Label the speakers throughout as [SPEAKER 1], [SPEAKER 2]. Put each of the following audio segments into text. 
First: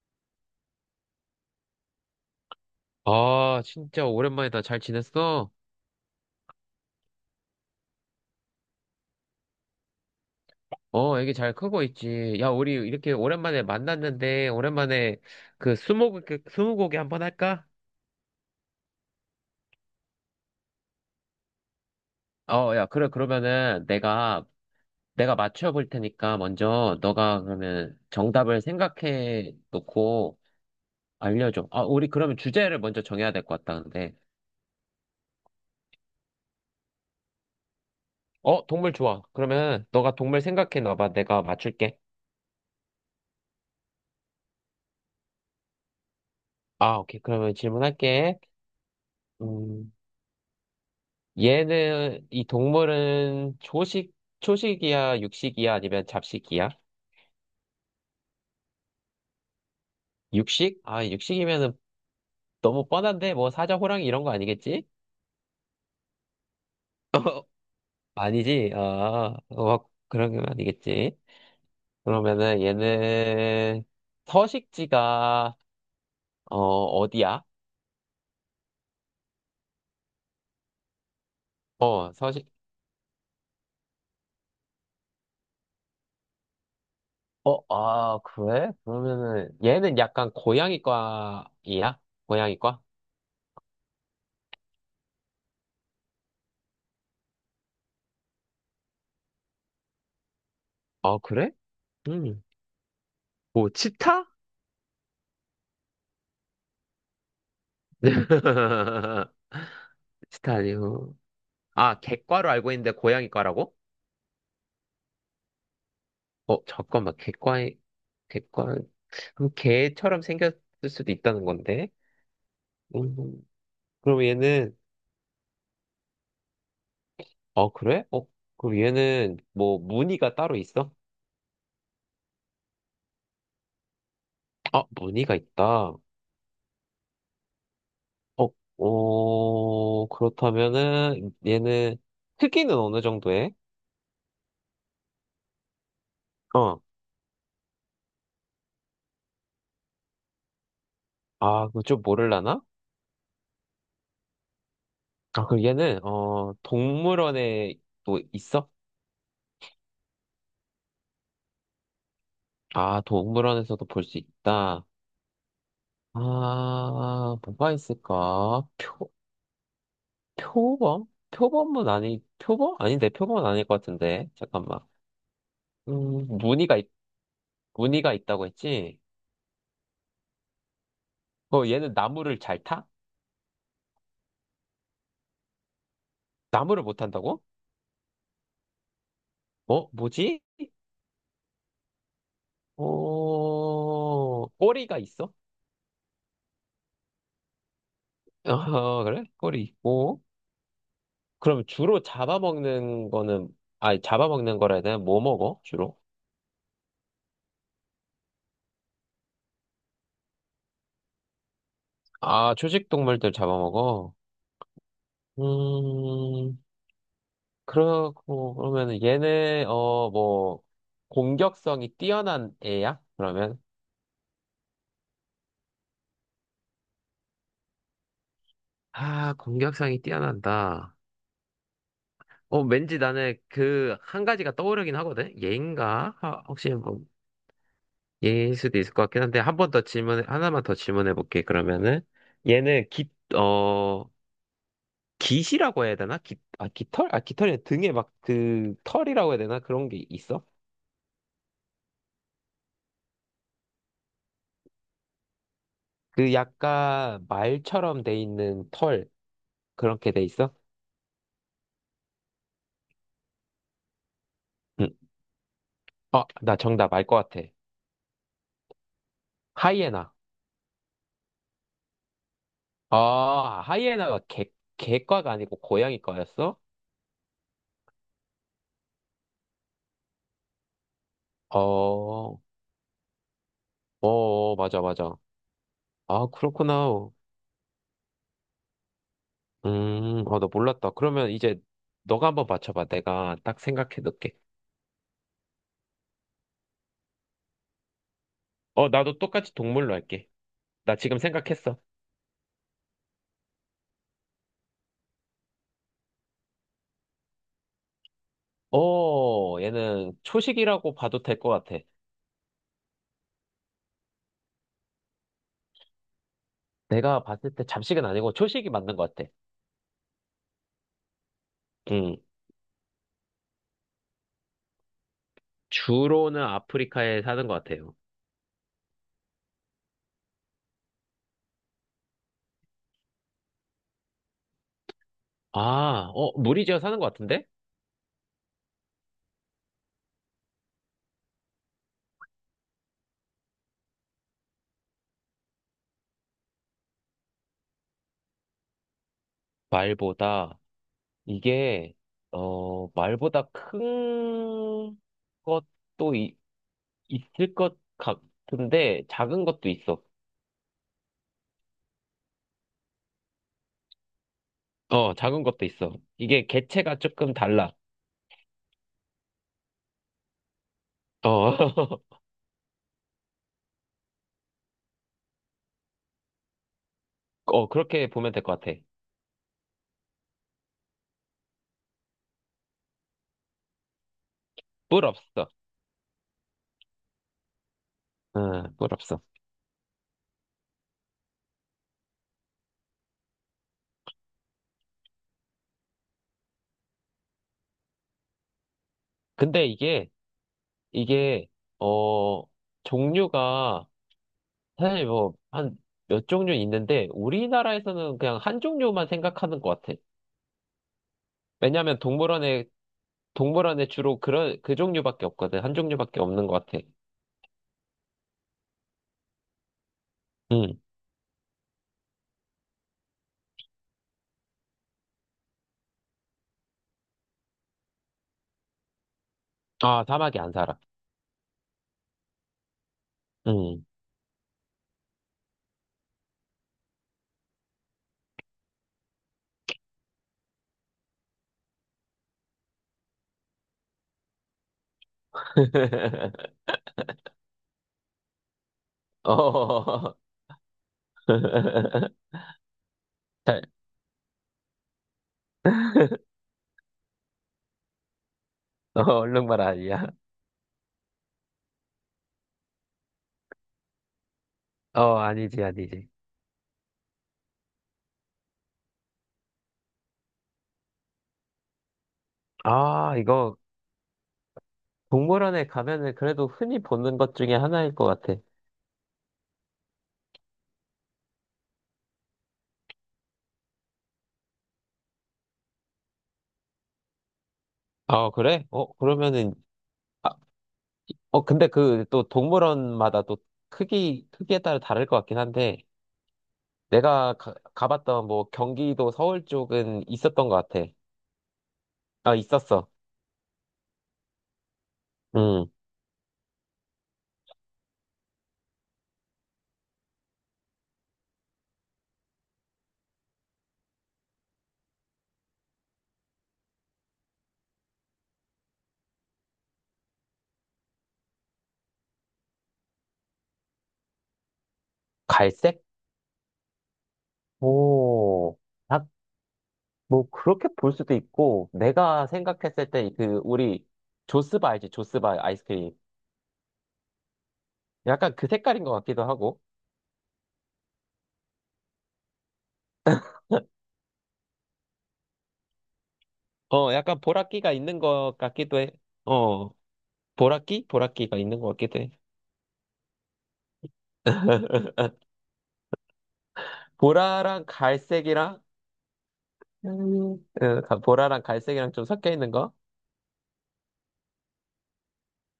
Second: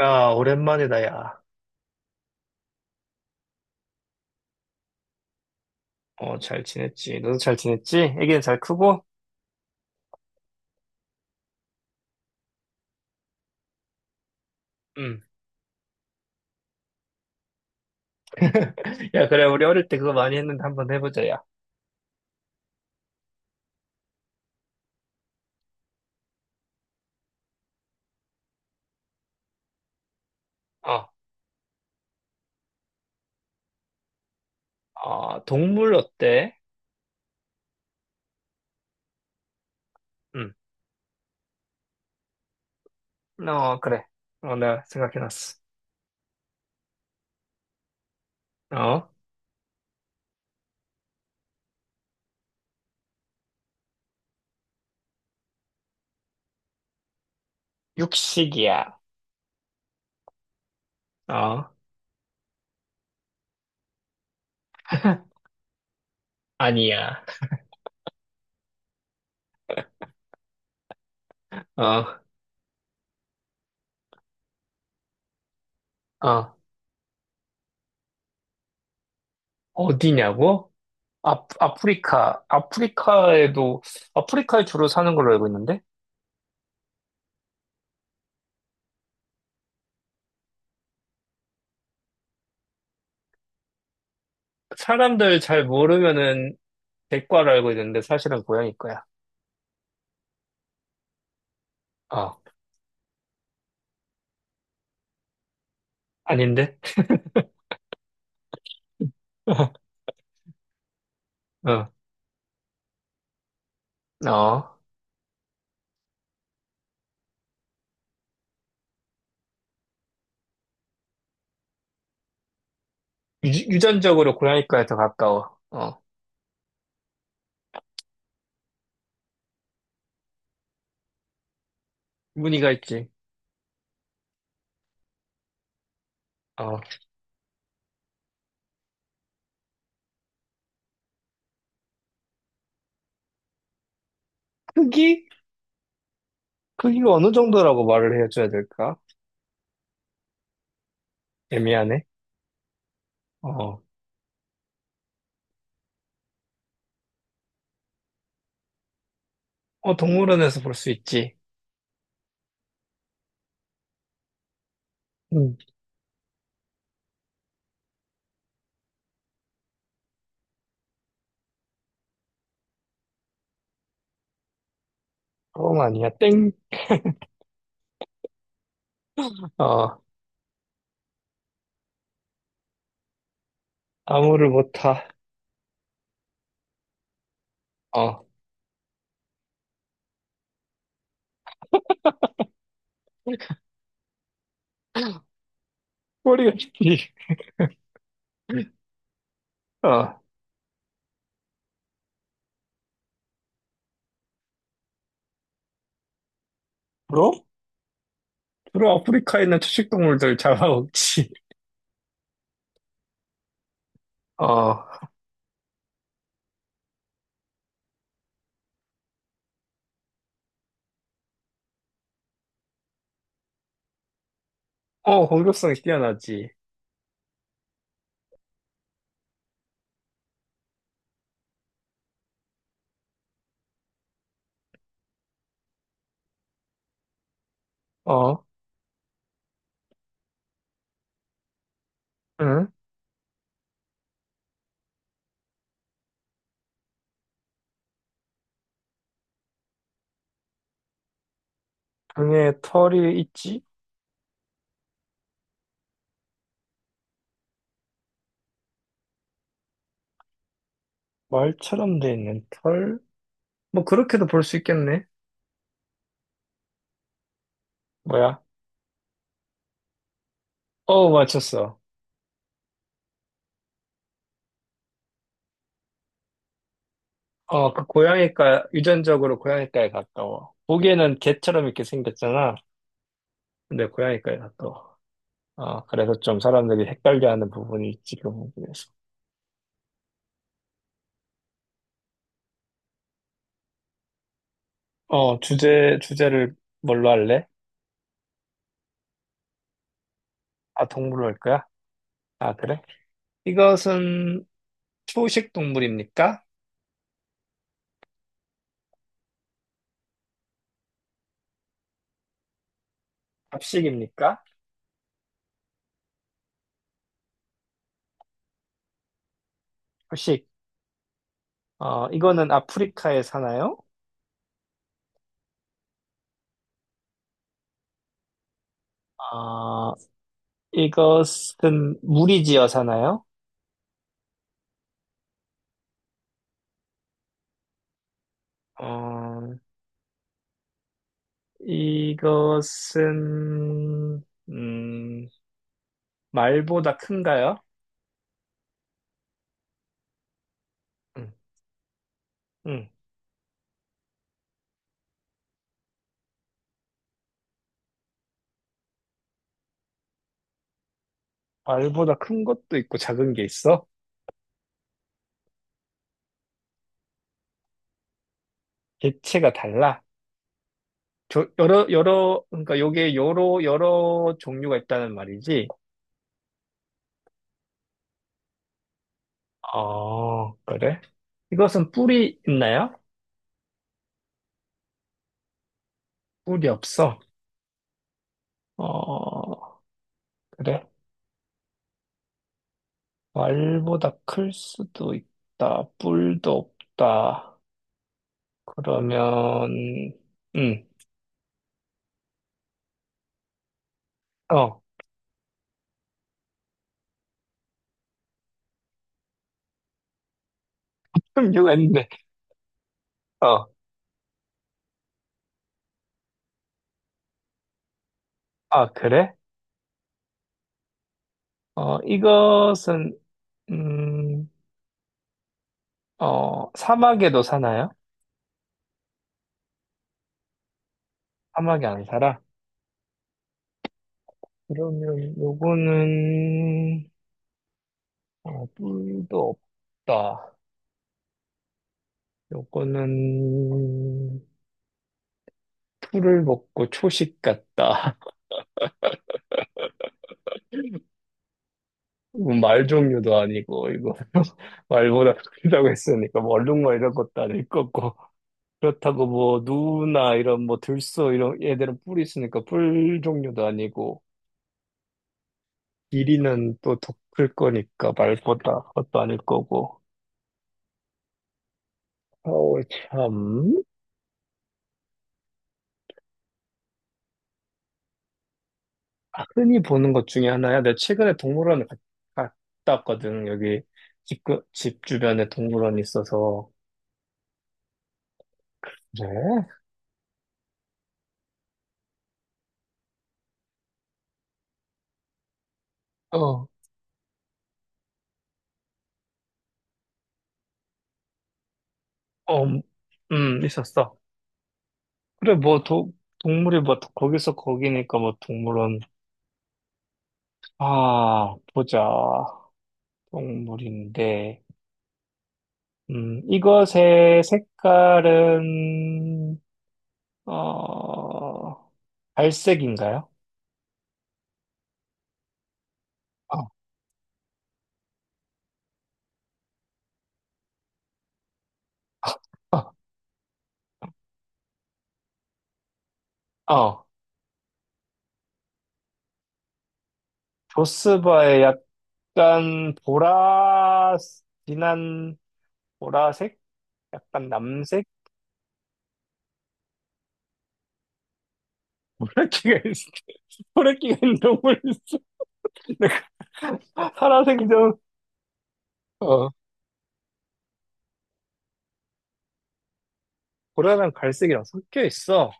[SPEAKER 1] 야, 오랜만이다, 야.
[SPEAKER 2] 아, 진짜 오랜만이다. 잘 지냈어?
[SPEAKER 1] 어, 잘 지냈지. 너도 잘 지냈지? 애기는 잘 크고?
[SPEAKER 2] 어, 애기 잘 크고 있지. 야, 우리 이렇게 오랜만에 만났는데, 오랜만에
[SPEAKER 1] 응.
[SPEAKER 2] 그 스무고개 한번 할까?
[SPEAKER 1] 야, 그래, 우리 어릴 때 그거 많이 했는데 한번 해보자, 야.
[SPEAKER 2] 어, 야, 그래. 그러면은 내가 맞춰볼 테니까 먼저 너가 그러면 정답을 생각해 놓고
[SPEAKER 1] 어,
[SPEAKER 2] 알려줘. 아, 우리 그러면 주제를 먼저 정해야 될 것 같다는데.
[SPEAKER 1] 동물 어때?
[SPEAKER 2] 어, 동물 좋아. 그러면 너가 동물
[SPEAKER 1] 응.
[SPEAKER 2] 생각해 놔봐. 내가 맞출게.
[SPEAKER 1] 어, 그래. 어, 내가 생각해놨어.
[SPEAKER 2] 아, 오케이. 그러면 질문할게.
[SPEAKER 1] 어,
[SPEAKER 2] 음. 얘는, 이 동물은 초식이야, 육식이야, 아니면 잡식이야?
[SPEAKER 1] 육식이야.
[SPEAKER 2] 육식? 아,
[SPEAKER 1] 어,
[SPEAKER 2] 육식이면은 너무 뻔한데, 뭐 사자, 호랑이 이런 거 아니겠지?
[SPEAKER 1] 아니야.
[SPEAKER 2] 아니지, 아, 어, 그런 건 아니겠지.
[SPEAKER 1] 어,
[SPEAKER 2] 그러면은 얘는 서식지가,
[SPEAKER 1] 어,
[SPEAKER 2] 어, 어디야?
[SPEAKER 1] 어디냐고? 아,
[SPEAKER 2] 어,
[SPEAKER 1] 아프리카.
[SPEAKER 2] 서식,
[SPEAKER 1] 아프리카에 주로 사는 걸로 알고 있는데?
[SPEAKER 2] 어, 아, 그래? 그러면은 얘는 약간 고양이과이야? 고양이과?
[SPEAKER 1] 사람들 잘 모르면은 백과로 알고 있는데 사실은 고양이 거야.
[SPEAKER 2] 어, 그래?
[SPEAKER 1] 어,
[SPEAKER 2] 음. 뭐, 치타?
[SPEAKER 1] 아닌데? 어,
[SPEAKER 2] 치타 아니고.
[SPEAKER 1] 어.
[SPEAKER 2] 아, 객과로 알고 있는데 고양이과라고?
[SPEAKER 1] 어.
[SPEAKER 2] 어, 잠깐만, 객과에, 객과, 그럼 개처럼 생겼을 수도 있다는 건데? 음,
[SPEAKER 1] 유,
[SPEAKER 2] 그럼
[SPEAKER 1] 전적으로
[SPEAKER 2] 얘는,
[SPEAKER 1] 고양이과에 더 가까워. 어,
[SPEAKER 2] 어, 그래? 어, 그럼 얘는 뭐 무늬가 따로 있어?
[SPEAKER 1] 무늬가 있지.
[SPEAKER 2] 아, 무늬가 있다.
[SPEAKER 1] 어,
[SPEAKER 2] 어, 어, 그렇다면은 얘는 크기는 어느 정도 해?
[SPEAKER 1] 크기?
[SPEAKER 2] 어,
[SPEAKER 1] 크기가 어느 정도라고 말을 해줘야 될까?
[SPEAKER 2] 아, 그거 좀
[SPEAKER 1] 애매하네.
[SPEAKER 2] 모를라나?
[SPEAKER 1] 어,
[SPEAKER 2] 아, 그럼 얘는, 어, 동물원에 또 있어?
[SPEAKER 1] 어, 동물원에서 볼 수 있지.
[SPEAKER 2] 아, 동물원에서도 볼 수 있다.
[SPEAKER 1] 음,
[SPEAKER 2] 아, 뭐가 있을까? 표, 표범? 표범은 아니, 표범? 아닌데, 표범은 아닐 것 같은데. 잠깐만.
[SPEAKER 1] 어, 아니야. 땡.
[SPEAKER 2] 무늬가, 있, 무늬가 있다고 했지?
[SPEAKER 1] 어,
[SPEAKER 2] 어, 얘는 나무를 잘 타?
[SPEAKER 1] 아무를 못 타.
[SPEAKER 2] 나무를 못 탄다고?
[SPEAKER 1] 어,
[SPEAKER 2] 어, 뭐지? 어, 꼬리가 있어?
[SPEAKER 1] 꼬리가 길지.
[SPEAKER 2] 어, 그래? 꼬리
[SPEAKER 1] 어,
[SPEAKER 2] 있고. 그럼 주로 잡아먹는 거는, 아니, 잡아먹는 거라 해야 되나? 뭐 먹어, 주로?
[SPEAKER 1] 브로? 브로 아프리카에 있는 초식동물들 잡아먹지.
[SPEAKER 2] 아, 초식 동물들 잡아먹어?
[SPEAKER 1] 어,
[SPEAKER 2] 음, 그러고, 그러면은 얘네, 어, 뭐, 공격성이 뛰어난 애야? 그러면?
[SPEAKER 1] 공격성이 뛰어나지.
[SPEAKER 2] 아, 공격성이 뛰어난다. 어, 왠지 나는 그, 한 가지가 떠오르긴 하거든? 얘인가? 아, 혹시 뭐,
[SPEAKER 1] 어,
[SPEAKER 2] 얘일 수도 있을 것 같긴 한데, 한 번 더 질문, 하나만 더 질문해 볼게, 그러면은.
[SPEAKER 1] 응?
[SPEAKER 2] 얘는 깃, 어, 깃이라고 해야 되나? 깃, 아, 깃털? 아, 깃털이 아니라 등에 막 그, 털이라고 해야 되나? 그런 게 있어?
[SPEAKER 1] 등에 털이 있지?
[SPEAKER 2] 그 약간 말처럼 돼 있는 털, 그렇게 돼 있어?
[SPEAKER 1] 말처럼 돼 있는 털? 뭐 그렇게도 볼 수
[SPEAKER 2] 응.
[SPEAKER 1] 있겠네.
[SPEAKER 2] 어, 나 정답 알 것 같아.
[SPEAKER 1] 뭐야?
[SPEAKER 2] 하이에나.
[SPEAKER 1] 어, 맞췄어.
[SPEAKER 2] 아, 하이에나가 개, 개과가 아니고 고양이과였어?
[SPEAKER 1] 어, 그 고양이과, 유전적으로 고양이과에 가까워. 보기에는
[SPEAKER 2] 어,
[SPEAKER 1] 개처럼 이렇게
[SPEAKER 2] 어,
[SPEAKER 1] 생겼잖아. 근데 고양이과에
[SPEAKER 2] 어, 맞아,
[SPEAKER 1] 가까워.
[SPEAKER 2] 맞아.
[SPEAKER 1] 어, 그래서
[SPEAKER 2] 아,
[SPEAKER 1] 좀 사람들이
[SPEAKER 2] 그렇구나.
[SPEAKER 1] 헷갈려하는 부분이 있지, 그 부분에서.
[SPEAKER 2] 어, 나 몰랐다. 그러면 이제 너가 한번 맞춰봐. 내가 딱 생각해 놓을게.
[SPEAKER 1] 어, 주제를 뭘로 할래?
[SPEAKER 2] 어, 나도 똑같이 동물로 할게.
[SPEAKER 1] 아,
[SPEAKER 2] 나 지금
[SPEAKER 1] 동물로 할 거야?
[SPEAKER 2] 생각했어.
[SPEAKER 1] 아, 그래? 이것은 초식 동물입니까?
[SPEAKER 2] 어, 얘는 초식이라고 봐도 될 것 같아.
[SPEAKER 1] 잡식입니까?
[SPEAKER 2] 내가 봤을 때 잡식은 아니고 초식이 맞는 것 같아.
[SPEAKER 1] 초식. 어,
[SPEAKER 2] 음,
[SPEAKER 1] 이거는 아프리카에 사나요?
[SPEAKER 2] 주로는 아프리카에 사는 것 같아요.
[SPEAKER 1] 어, 이것은 무리지어 사나요?
[SPEAKER 2] 아, 어, 무리지어 사는 것 같은데?
[SPEAKER 1] 어, 이것은, 말보다 큰가요?
[SPEAKER 2] 말보다
[SPEAKER 1] 응,
[SPEAKER 2] 이게 어
[SPEAKER 1] 응.
[SPEAKER 2] 말보다 큰 것도 있을 것 같은데 작은 것도 있어.
[SPEAKER 1] 말보다 큰 것도 있고 작은 게 있어?
[SPEAKER 2] 어, 작은 것도 있어. 이게 개체가 조금 달라.
[SPEAKER 1] 개체가 달라? 저,
[SPEAKER 2] 어,
[SPEAKER 1] 그러니까 요게 여러 종류가 있다는 말이지?
[SPEAKER 2] 어 그렇게 보면 될 것 같아.
[SPEAKER 1] 어, 그래? 이것은 뿔이 있나요?
[SPEAKER 2] 뿔 없어.
[SPEAKER 1] 뿔이 없어.
[SPEAKER 2] 응, 뿔 없어.
[SPEAKER 1] 어, 그래? 말보다 클 수도 있다. 뿔도 없다.
[SPEAKER 2] 근데 이게
[SPEAKER 1] 그러면, 응,
[SPEAKER 2] 이게 어 종류가
[SPEAKER 1] 어,
[SPEAKER 2] 사실 뭐 한 몇 종류 있는데 우리나라에서는 그냥 한 종류만 생각하는 것 같아.
[SPEAKER 1] 그럼 이유가
[SPEAKER 2] 왜냐하면
[SPEAKER 1] 있는데,
[SPEAKER 2] 동물원에
[SPEAKER 1] 어.
[SPEAKER 2] 동물원에 주로 그런, 그 종류밖에 없거든. 한 종류밖에 없는 것 같아.
[SPEAKER 1] 아, 그래?
[SPEAKER 2] 응.
[SPEAKER 1] 어, 이것은, 음, 어, 사막에도 사나요?
[SPEAKER 2] 아, 사막에 안 살아.
[SPEAKER 1] 사막에 안 살아?
[SPEAKER 2] 응.
[SPEAKER 1] 그러면 요거는, 어, 뿔도 없다. 요거는, 풀을 먹고 초식 같다.
[SPEAKER 2] 어.
[SPEAKER 1] 말 종류도
[SPEAKER 2] 잘-
[SPEAKER 1] 아니고, 이거, 말보다 크다고 했으니까, 뭐 얼룩말 것도 아닐 거고.
[SPEAKER 2] 어,
[SPEAKER 1] 그렇다고
[SPEAKER 2] 얼룩말
[SPEAKER 1] 뭐,
[SPEAKER 2] 아니야.
[SPEAKER 1] 누나, 이런, 뭐, 들소, 이런, 얘들은 뿔이 있으니까 뿔 종류도 아니고,
[SPEAKER 2] 어, 아니지.
[SPEAKER 1] 길이는 또 더 클 거니까 말보다 그것도 아닐 거고. 어우,
[SPEAKER 2] 아, 이거
[SPEAKER 1] 참.
[SPEAKER 2] 동물원에 가면은 그래도 흔히 보는 것 중에 하나일 것 같아.
[SPEAKER 1] 흔히 보는 것 중에 하나야. 내가 최근에 갔다 왔거든. 여기 집 주변에 동물원이 있어서.
[SPEAKER 2] 아, 그래? 어, 그러면은,
[SPEAKER 1] 그래?
[SPEAKER 2] 아, 어, 근데 그 또 동물원마다 또 크기, 크기에 따라 다를 것 같긴 한데,
[SPEAKER 1] 어,
[SPEAKER 2] 내가 가봤던 뭐 경기도 서울 쪽은 있었던 것 같아. 아,
[SPEAKER 1] 어,
[SPEAKER 2] 있었어.
[SPEAKER 1] 있었어. 그래,
[SPEAKER 2] 음,
[SPEAKER 1] 뭐, 동물이 뭐, 거기서 거기니까 뭐, 동물원. 아, 보자. 동물인데. 이것의 색깔은, 어, 갈색인가요?
[SPEAKER 2] 갈색?
[SPEAKER 1] 어,
[SPEAKER 2] 오, 딱, 뭐, 그렇게 볼 수도 있고, 내가 생각했을 때, 그, 우리, 조스바 알지? 조스바 아이스크림.
[SPEAKER 1] 어. 어.
[SPEAKER 2] 약간 그 색깔인 것 같기도 하고,
[SPEAKER 1] 조스바의 약간 보라, 진한 보라색?
[SPEAKER 2] 어, 약간
[SPEAKER 1] 약간
[SPEAKER 2] 보라끼가 있는
[SPEAKER 1] 남색?
[SPEAKER 2] 것 같기도 해. 어, 보라끼? 보라끼가 있는 것 같기도 해.
[SPEAKER 1] 보라끼가 있, 보라끼가 있는 동물 있어.
[SPEAKER 2] 보라랑
[SPEAKER 1] 파란색이 좀,
[SPEAKER 2] 갈색이랑,
[SPEAKER 1] 어,
[SPEAKER 2] 음, 어, 보라랑 갈색이랑 좀 섞여 있는 거?
[SPEAKER 1] 보라랑 갈색이랑 섞여 있어.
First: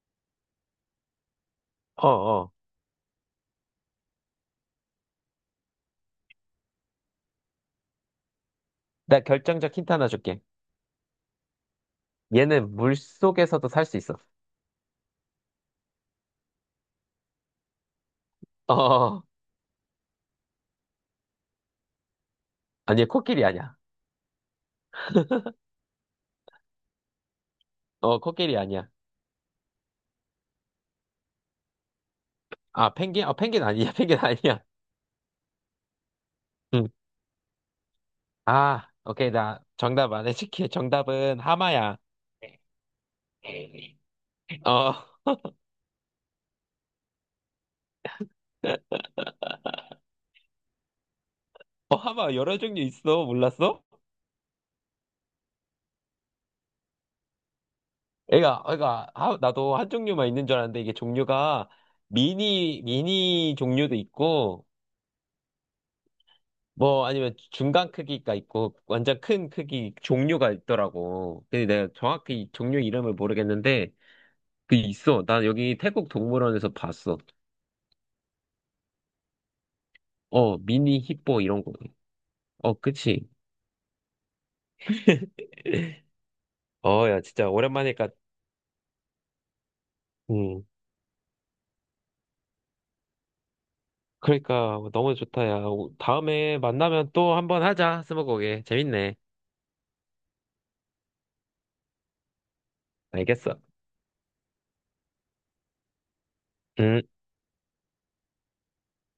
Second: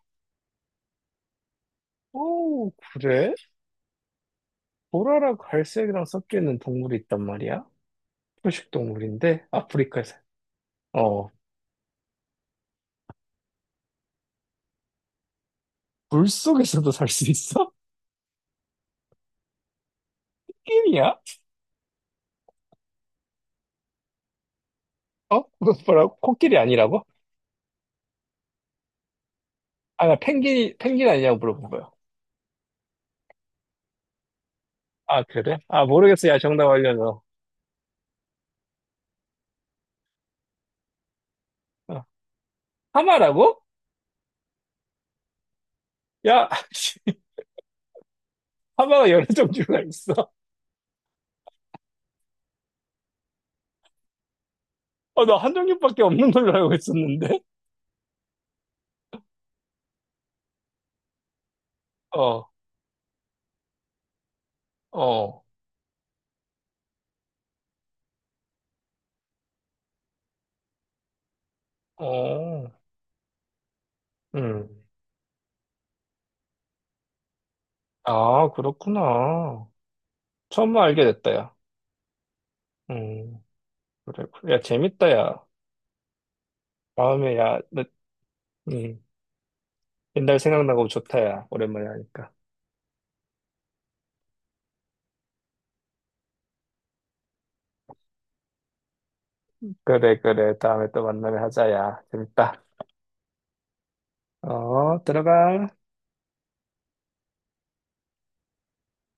[SPEAKER 2] 어, 어.
[SPEAKER 1] 오, 그래? 보라랑 갈색이랑 섞여 있는 동물이 있단 말이야? 초식
[SPEAKER 2] 나
[SPEAKER 1] 동물인데,
[SPEAKER 2] 결정적 힌트 하나
[SPEAKER 1] 아프리카에서.
[SPEAKER 2] 줄게.
[SPEAKER 1] 어,
[SPEAKER 2] 얘는 물 속에서도 살 수 있어.
[SPEAKER 1] 물속에서도 살 수 있어?
[SPEAKER 2] 어, 어.
[SPEAKER 1] 코끼리야?
[SPEAKER 2] 아니, 코끼리 아니야.
[SPEAKER 1] 어? 뭐라고? 코끼리 아니라고?
[SPEAKER 2] 어, 코끼리 아니야.
[SPEAKER 1] 아, 나 펭귄 아니냐고 물어본 거야.
[SPEAKER 2] 아, 펭귄? 어, 펭귄 아니야, 펭귄 아니야.
[SPEAKER 1] 아, 그래? 아, 모르겠어. 야, 정답
[SPEAKER 2] 응.
[SPEAKER 1] 알려줘.
[SPEAKER 2] 아, 오케이, 나 정답 안 해줄게. 정답은 하마야.
[SPEAKER 1] 어. 하마라고?
[SPEAKER 2] 어,
[SPEAKER 1] 야, 씨, 하마가 여러 종류가 있어.
[SPEAKER 2] 어, 하마 여러 종류 있어. 몰랐어?
[SPEAKER 1] 어, 나 한 종류밖에 없는 걸로 알고 있었는데?
[SPEAKER 2] 나도 한 종류만 있는 줄 알았는데 이게 종류가
[SPEAKER 1] 어,
[SPEAKER 2] 미니 종류도 있고,
[SPEAKER 1] 어,
[SPEAKER 2] 뭐 아니면 중간 크기가 있고, 완전 큰 크기 종류가 있더라고. 근데 내가 정확히
[SPEAKER 1] 어,
[SPEAKER 2] 종류 이름을 모르겠는데, 그
[SPEAKER 1] 음.
[SPEAKER 2] 있어. 난 여기 태국 동물원에서 봤어.
[SPEAKER 1] 아, 그렇구나.
[SPEAKER 2] 어,
[SPEAKER 1] 처음
[SPEAKER 2] 미니
[SPEAKER 1] 알게 됐다,
[SPEAKER 2] 힙보
[SPEAKER 1] 야.
[SPEAKER 2] 이런 거. 어, 그치.
[SPEAKER 1] 음, 그래. 그래. 야, 재밌다, 야.
[SPEAKER 2] 어, 야,
[SPEAKER 1] 다음에,
[SPEAKER 2] 진짜
[SPEAKER 1] 야, 너,
[SPEAKER 2] 오랜만이니까,
[SPEAKER 1] 음, 옛날
[SPEAKER 2] 음,
[SPEAKER 1] 생각나고 좋다, 야. 오랜만에 하니까.
[SPEAKER 2] 그러니까 너무 좋다, 야. 다음에 만나면 또 한번 하자, 스무고개. 재밌네.
[SPEAKER 1] 그래, 그래. 다음에 또 만나면 하자, 야. 재밌다.
[SPEAKER 2] 알겠어.
[SPEAKER 1] 어, 들어가.
[SPEAKER 2] 음.